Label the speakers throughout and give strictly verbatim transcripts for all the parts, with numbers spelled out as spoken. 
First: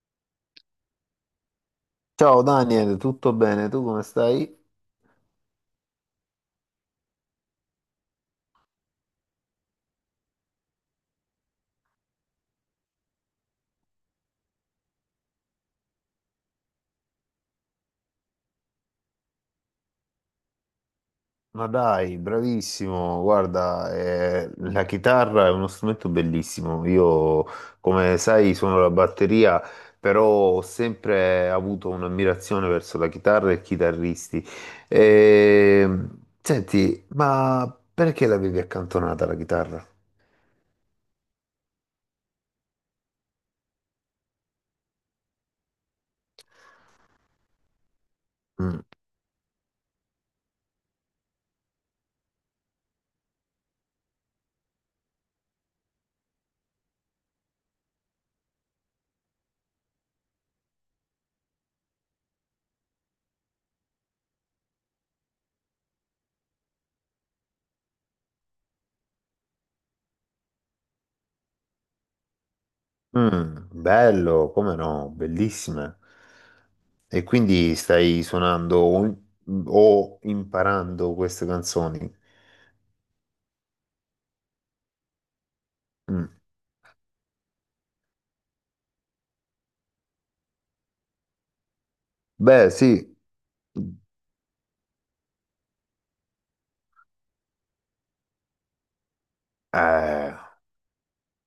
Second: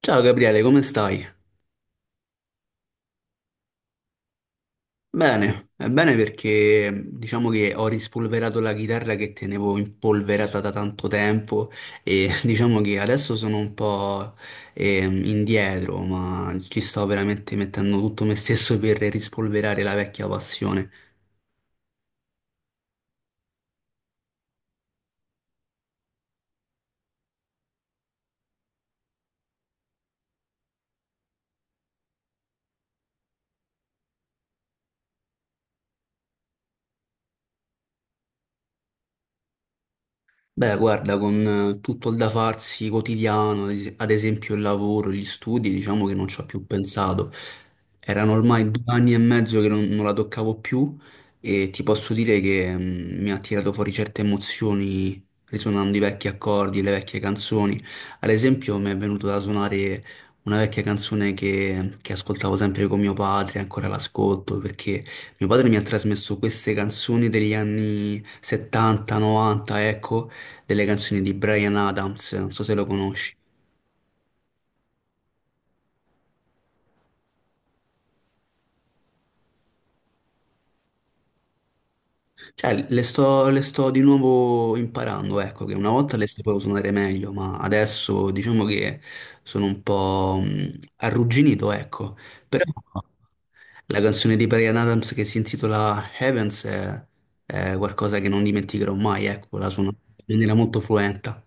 Speaker 1: Ciao Gabriele, come stai?
Speaker 2: Ciao Daniel, tutto bene? Tu come stai?
Speaker 1: Bene, è bene perché diciamo che ho rispolverato la chitarra che tenevo impolverata da tanto tempo e diciamo che adesso sono un po' ehm, indietro, ma ci sto veramente mettendo tutto me stesso per rispolverare la vecchia passione.
Speaker 2: Ma dai, bravissimo. Guarda, eh, la chitarra è uno strumento bellissimo. Io, come sai, suono la batteria, però ho sempre avuto un'ammirazione verso la chitarra e i chitarristi. E senti, ma perché l'avevi accantonata la chitarra?
Speaker 1: Beh, guarda, con eh, tutto il da farsi quotidiano, ad es- ad esempio il lavoro, gli studi, diciamo che non ci ho più pensato. Erano ormai due
Speaker 2: Mm.
Speaker 1: anni e mezzo che non, non la toccavo più e ti posso dire che mm, mi ha tirato fuori certe emozioni risuonando i vecchi accordi, le vecchie canzoni. Ad esempio mi è venuto da suonare una vecchia canzone che, che ascoltavo sempre con mio padre, ancora l'ascolto, perché mio padre mi ha trasmesso queste canzoni degli anni settanta, novanta, ecco, delle canzoni di Bryan Adams, non so se lo conosci.
Speaker 2: Mm, bello, come no, bellissime. E quindi stai suonando o o imparando queste canzoni?
Speaker 1: Cioè, le sto, le sto di nuovo imparando, ecco, che una volta le
Speaker 2: Mm.
Speaker 1: sapevo suonare meglio, ma adesso diciamo che sono un po' mh, arrugginito, ecco. Però
Speaker 2: Beh, sì.
Speaker 1: la canzone di Bryan Adams che si intitola Heavens è, è qualcosa che non dimenticherò mai, ecco, la suono in
Speaker 2: Eh.
Speaker 1: maniera molto fluenta.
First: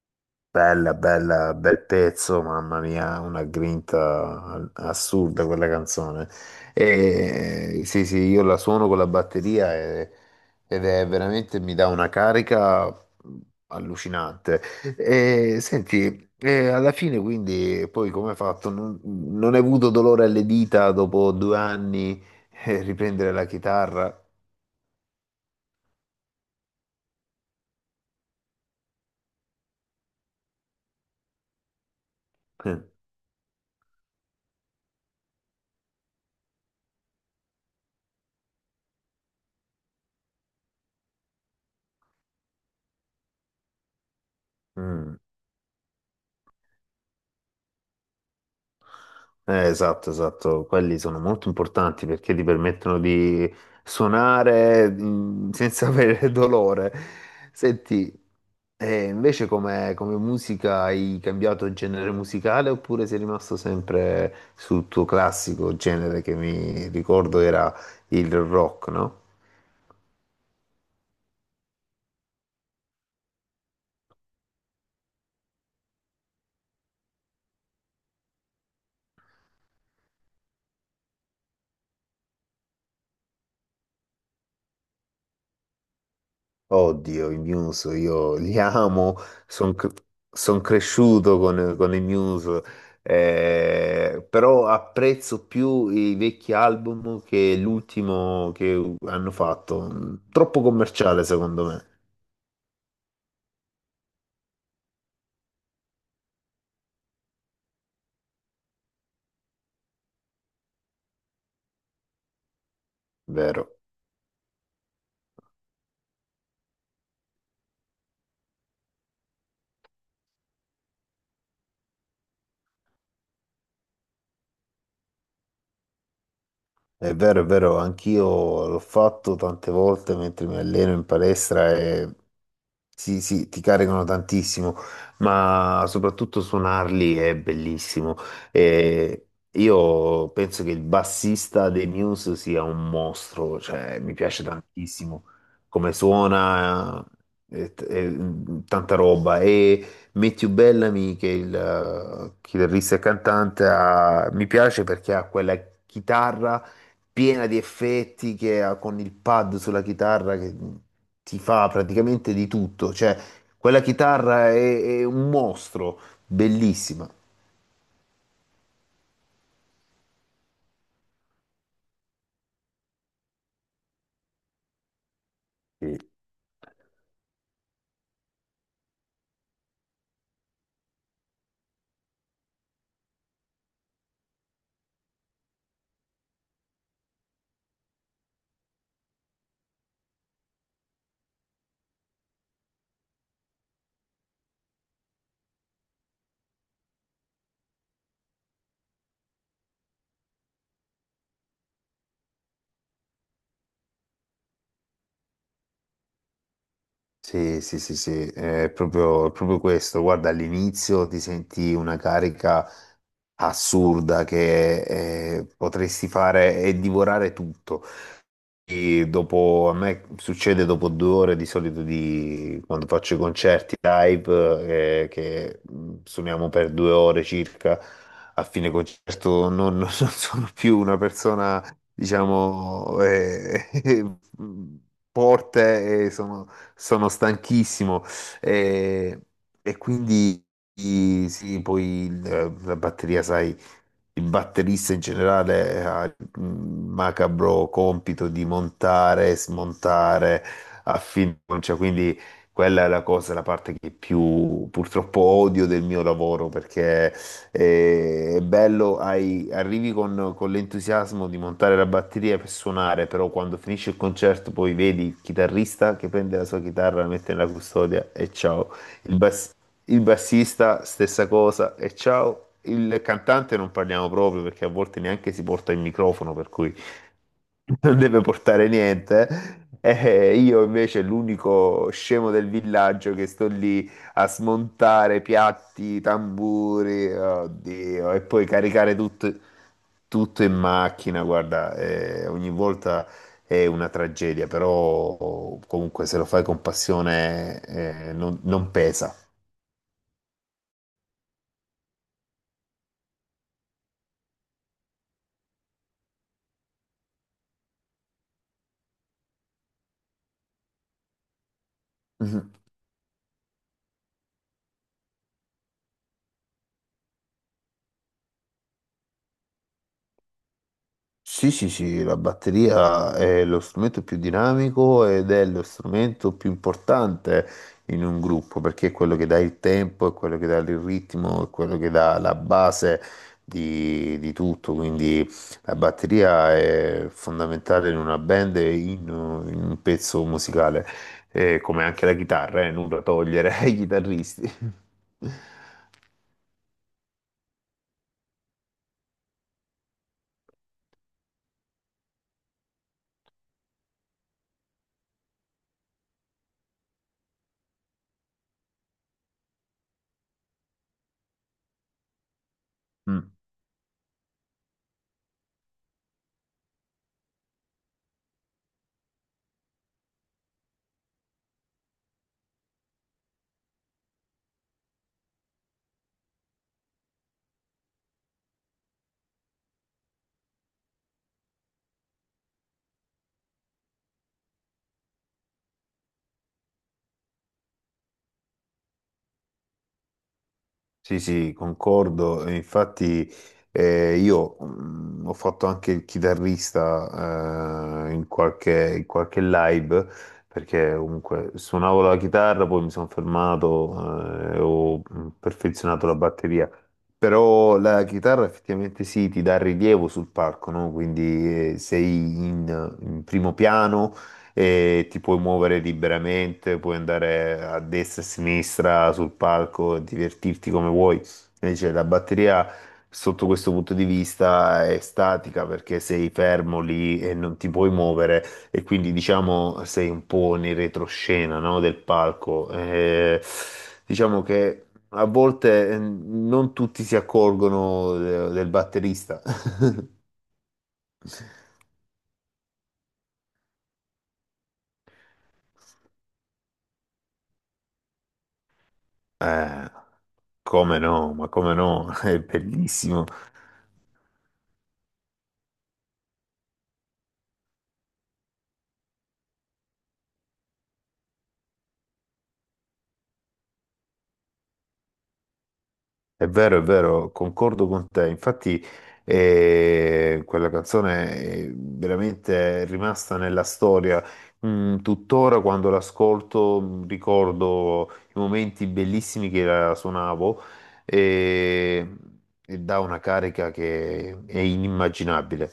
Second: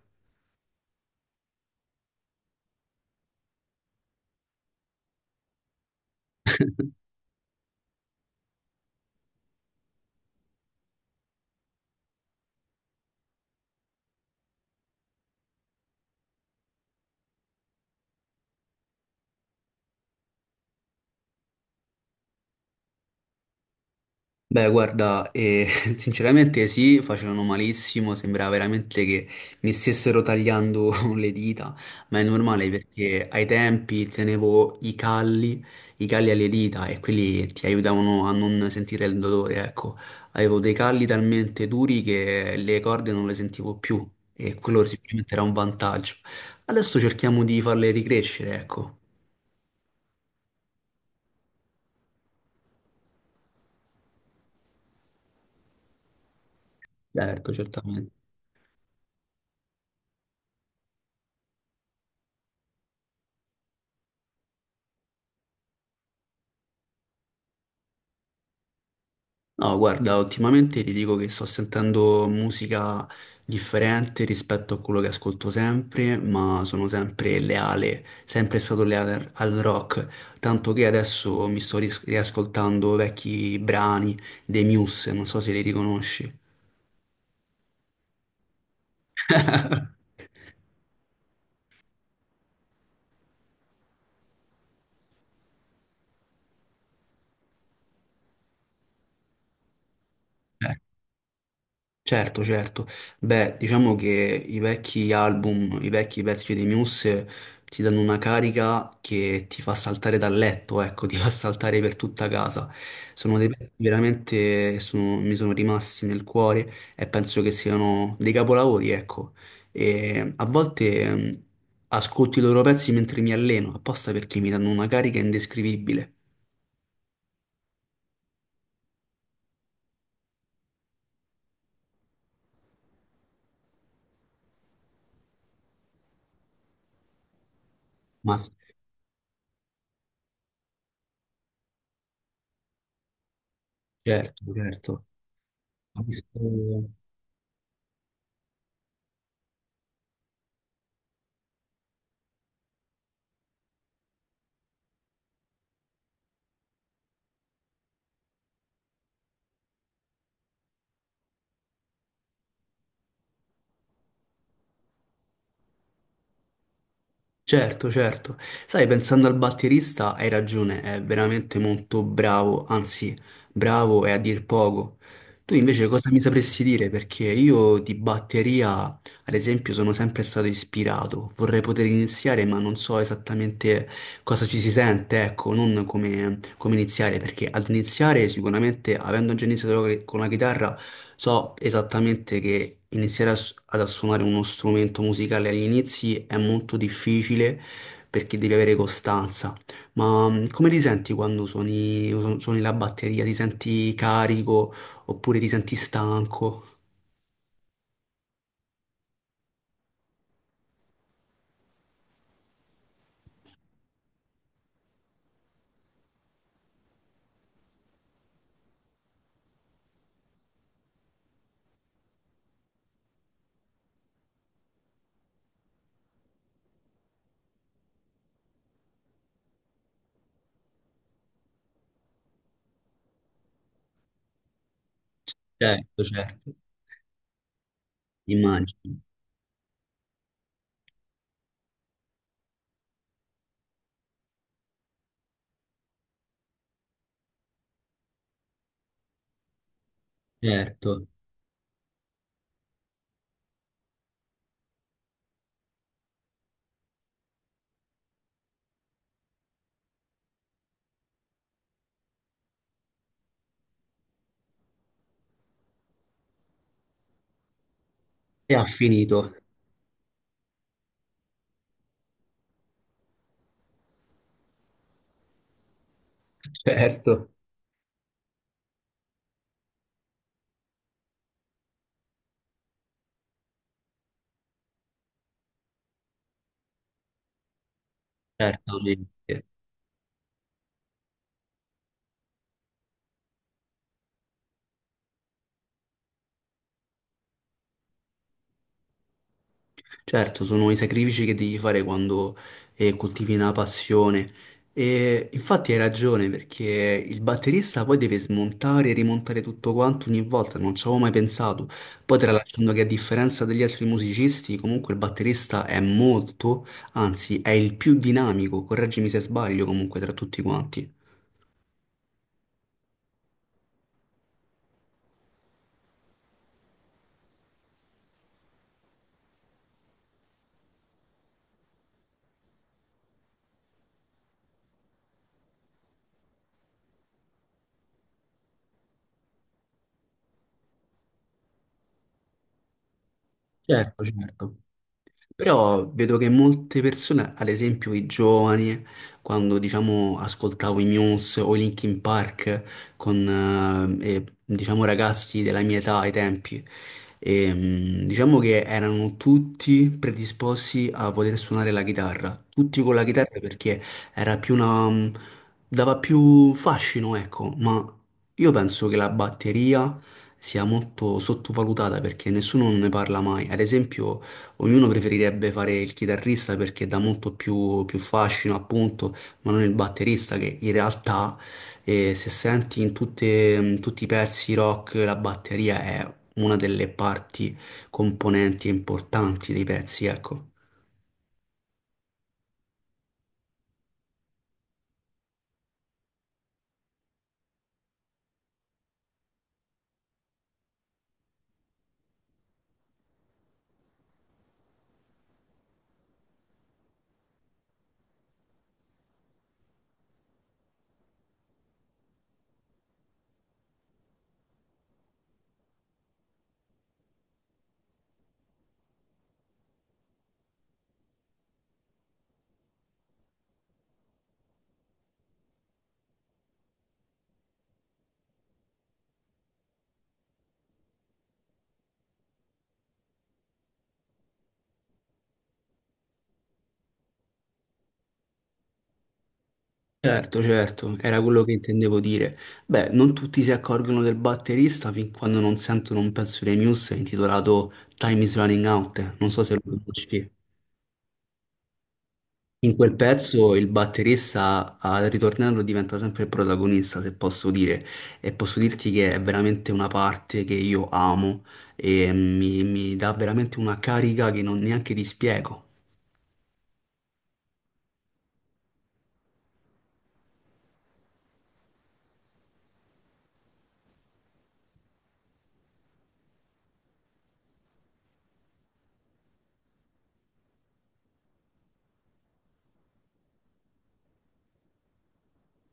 Speaker 2: Bella, bella, bel pezzo, mamma mia, una grinta assurda quella canzone. E sì, sì, io la suono con la batteria e- ed è veramente mi dà una carica allucinante. E senti, e alla fine quindi poi come hai fatto? Non, non hai avuto dolore alle dita dopo due anni eh, riprendere la chitarra?
Speaker 1: Beh, guarda, eh, sinceramente sì, facevano malissimo, sembrava veramente che mi stessero tagliando le dita, ma è normale
Speaker 2: Eh.
Speaker 1: perché ai tempi tenevo i calli, i calli alle dita e quelli ti aiutavano a non sentire il dolore, ecco. Avevo dei calli talmente duri che le corde non le sentivo più e quello
Speaker 2: Mm.
Speaker 1: sicuramente era un vantaggio. Adesso cerchiamo di farle ricrescere, ecco.
Speaker 2: Eh, esatto, esatto, quelli sono molto importanti perché ti permettono di suonare mh, senza avere dolore.
Speaker 1: Certo, certamente.
Speaker 2: Senti, eh, invece come, come musica hai cambiato genere musicale oppure sei rimasto sempre sul tuo classico genere che mi ricordo era il rock, no?
Speaker 1: No, guarda, ultimamente ti dico che sto sentendo musica differente rispetto a quello che ascolto sempre, ma sono sempre leale, sempre stato leale al al rock, tanto che adesso mi sto ris- riascoltando vecchi brani dei Muse, non so se li riconosci.
Speaker 2: Oddio, i Muse, io li amo, sono cresciuto con, con i Muse, eh, però apprezzo più i vecchi album che l'ultimo che hanno fatto. Troppo commerciale, secondo me.
Speaker 1: Certo, certo. Beh, diciamo che i vecchi album, i vecchi pezzi di Muse ti danno una carica che ti fa saltare dal letto, ecco, ti fa saltare per tutta casa. Sono dei pezzi
Speaker 2: Vero.
Speaker 1: che veramente sono- mi sono rimasti nel cuore e penso che siano dei capolavori, ecco. E a volte mh, ascolto i loro pezzi mentre mi alleno, apposta perché mi danno una carica indescrivibile.
Speaker 2: È vero, è vero, anch'io l'ho fatto tante volte mentre mi alleno in palestra e sì, sì, ti caricano tantissimo, ma soprattutto suonarli è bellissimo.
Speaker 1: Ma sì,
Speaker 2: E io penso che il bassista dei Muse sia un mostro, cioè mi piace
Speaker 1: certo, certo.
Speaker 2: tantissimo come suona, e t- e, mm, tanta roba. E Matthew Bellamy, che è il eh, chitarrista e cantante, ha- mi piace perché ha quella chitarra piena di effetti che ha con il pad sulla chitarra che ti fa praticamente di tutto. Cioè, quella chitarra è, è un mostro, bellissima.
Speaker 1: Certo, certo. Sai, pensando al batterista, hai ragione, è veramente molto bravo, anzi, bravo è a dir poco. Tu invece
Speaker 2: Sì.
Speaker 1: cosa mi sapresti dire? Perché io di batteria, ad esempio, sono sempre stato ispirato. Vorrei poter iniziare, ma non so esattamente cosa ci si sente, ecco, non come, come iniziare, perché ad iniziare sicuramente, avendo già iniziato con la chitarra, so esattamente che iniziare a s- ad suonare uno strumento musicale agli inizi è molto difficile perché devi avere costanza, ma mh, come ti senti quando suoni, su- suoni la batteria? Ti senti carico oppure ti senti stanco?
Speaker 2: Sì, sì, sì, sì, è proprio, è proprio questo. Guarda, all'inizio ti senti una carica assurda che eh, potresti fare e divorare tutto. E dopo, a me succede dopo due ore di solito di quando faccio i concerti live, eh, che mh, suoniamo per due ore circa. A fine concerto non, non sono più una persona, diciamo, eh,
Speaker 1: Certo,
Speaker 2: forte e sono,
Speaker 1: certo,
Speaker 2: sono stanchissimo.
Speaker 1: immagino,
Speaker 2: Eh, e quindi sì, poi il- la batteria, sai, il batterista in generale ha il macabro compito di montare, smontare a
Speaker 1: certo.
Speaker 2: fiducia, quindi quella è la cosa, la parte che più purtroppo odio del mio lavoro, perché eh, è bello, hai- arrivi con, con l'entusiasmo di montare la batteria per suonare, però quando finisce il concerto poi vedi il chitarrista che prende la sua chitarra, la mette nella custodia e
Speaker 1: E ha
Speaker 2: ciao. Il,
Speaker 1: finito,
Speaker 2: bas- il bassista, stessa cosa. E ciao, il cantante non parliamo proprio perché a volte neanche si porta il microfono, per cui
Speaker 1: certo,
Speaker 2: non deve portare niente. E io invece l'unico scemo del villaggio che sto lì a smontare piatti, tamburi, oddio, e poi caricare tutto,
Speaker 1: certamente.
Speaker 2: tutto in macchina. Guarda, eh, ogni volta è una tragedia, però comunque se lo fai con passione, eh, non non pesa.
Speaker 1: Certo, sono i sacrifici che devi fare quando eh, coltivi una passione. E infatti hai ragione perché il batterista poi deve smontare e rimontare tutto quanto ogni volta, non ci avevo mai pensato. Poi tralasciando che a differenza degli altri musicisti, comunque il batterista è molto, anzi è il più dinamico, correggimi se sbaglio comunque tra tutti quanti.
Speaker 2: Sì, sì, sì, la batteria è lo strumento più dinamico ed è lo strumento più importante in un gruppo perché è quello che dà il tempo, è quello che dà il ritmo, è quello che dà la base di, di tutto. Quindi la batteria è fondamentale in una band e in, in un pezzo musicale. Eh, come anche la chitarra, eh, nulla da togliere ai
Speaker 1: Certo,
Speaker 2: chitarristi.
Speaker 1: certo. Però vedo che molte persone, ad esempio i giovani, quando diciamo ascoltavo i Muse o i Linkin Park con eh, eh, diciamo ragazzi della mia età ai tempi, ehm, diciamo che erano tutti predisposti a poter suonare la chitarra, tutti con la
Speaker 2: Mm.
Speaker 1: chitarra perché era più una, dava più fascino, ecco, ma io penso che la batteria sia molto sottovalutata perché nessuno ne parla mai. Ad esempio ognuno preferirebbe fare il chitarrista perché dà molto più, più fascino, appunto, ma non il batterista che in realtà, eh, se senti in tutte- in tutti i pezzi rock, la batteria è una delle parti componenti importanti dei pezzi, ecco.
Speaker 2: Sì, sì, concordo. E infatti, eh, io mm, ho fatto anche il chitarrista eh, in qualche, in qualche live, perché comunque suonavo la chitarra, poi mi sono fermato eh, e ho mm, perfezionato la batteria. Però la chitarra effettivamente sì, ti dà rilievo sul palco, no? Quindi eh, sei in, in primo piano e ti puoi muovere liberamente, puoi andare a destra e a sinistra sul palco, divertirti come vuoi. Invece la batteria, sotto questo punto di vista, è statica perché sei fermo lì e non ti puoi muovere e quindi diciamo sei un po' nel retroscena, no? del palco. Eh, diciamo che a volte eh, non tutti si accorgono de- del batterista.
Speaker 1: Certo, certo, era quello che intendevo dire. Beh, non tutti si accorgono del batterista fin quando non sentono un pezzo dei Muse intitolato Time is Running Out, eh, non so se lo
Speaker 2: Eh,
Speaker 1: conosci.
Speaker 2: come no, ma come no, è
Speaker 1: In quel
Speaker 2: bellissimo.
Speaker 1: pezzo il batterista al ritornello diventa sempre il protagonista, se posso dire, e posso dirti che è veramente una parte che io amo e mi, mi dà veramente una carica che non neanche ti spiego.
Speaker 2: È vero, è vero, concordo con te. Infatti, eh, quella canzone è veramente rimasta nella storia. Mm, tuttora quando l'ascolto mm, ricordo i momenti bellissimi che la suonavo e, e dà una carica che è inimmaginabile.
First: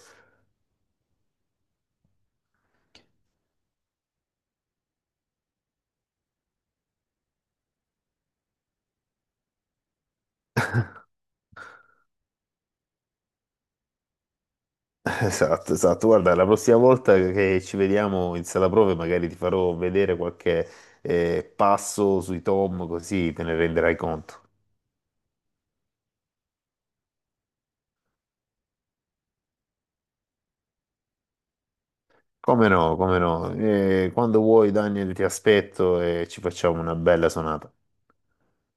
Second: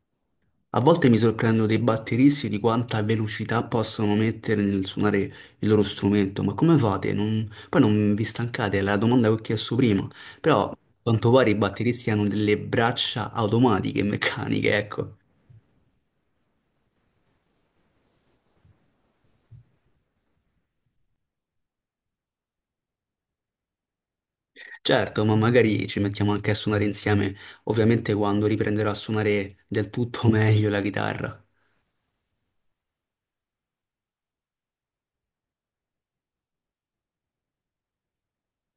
Speaker 1: A volte mi sorprendo dei batteristi di quanta velocità possono mettere nel suonare il loro strumento, ma come fate? Non- Poi non vi stancate, è la domanda che ho chiesto prima, però a quanto pare i batteristi hanno delle braccia automatiche, meccaniche, ecco.
Speaker 2: Esatto, esatto. Guarda, la prossima volta che ci vediamo in sala prove, magari ti farò vedere qualche eh, passo sui tom, così te ne renderai conto.
Speaker 1: Certo, ma magari ci mettiamo anche a suonare insieme, ovviamente quando riprenderò a suonare del tutto meglio la chitarra.
Speaker 2: Come no, come no. Eh, quando vuoi, Daniel, ti aspetto e ci facciamo una bella sonata.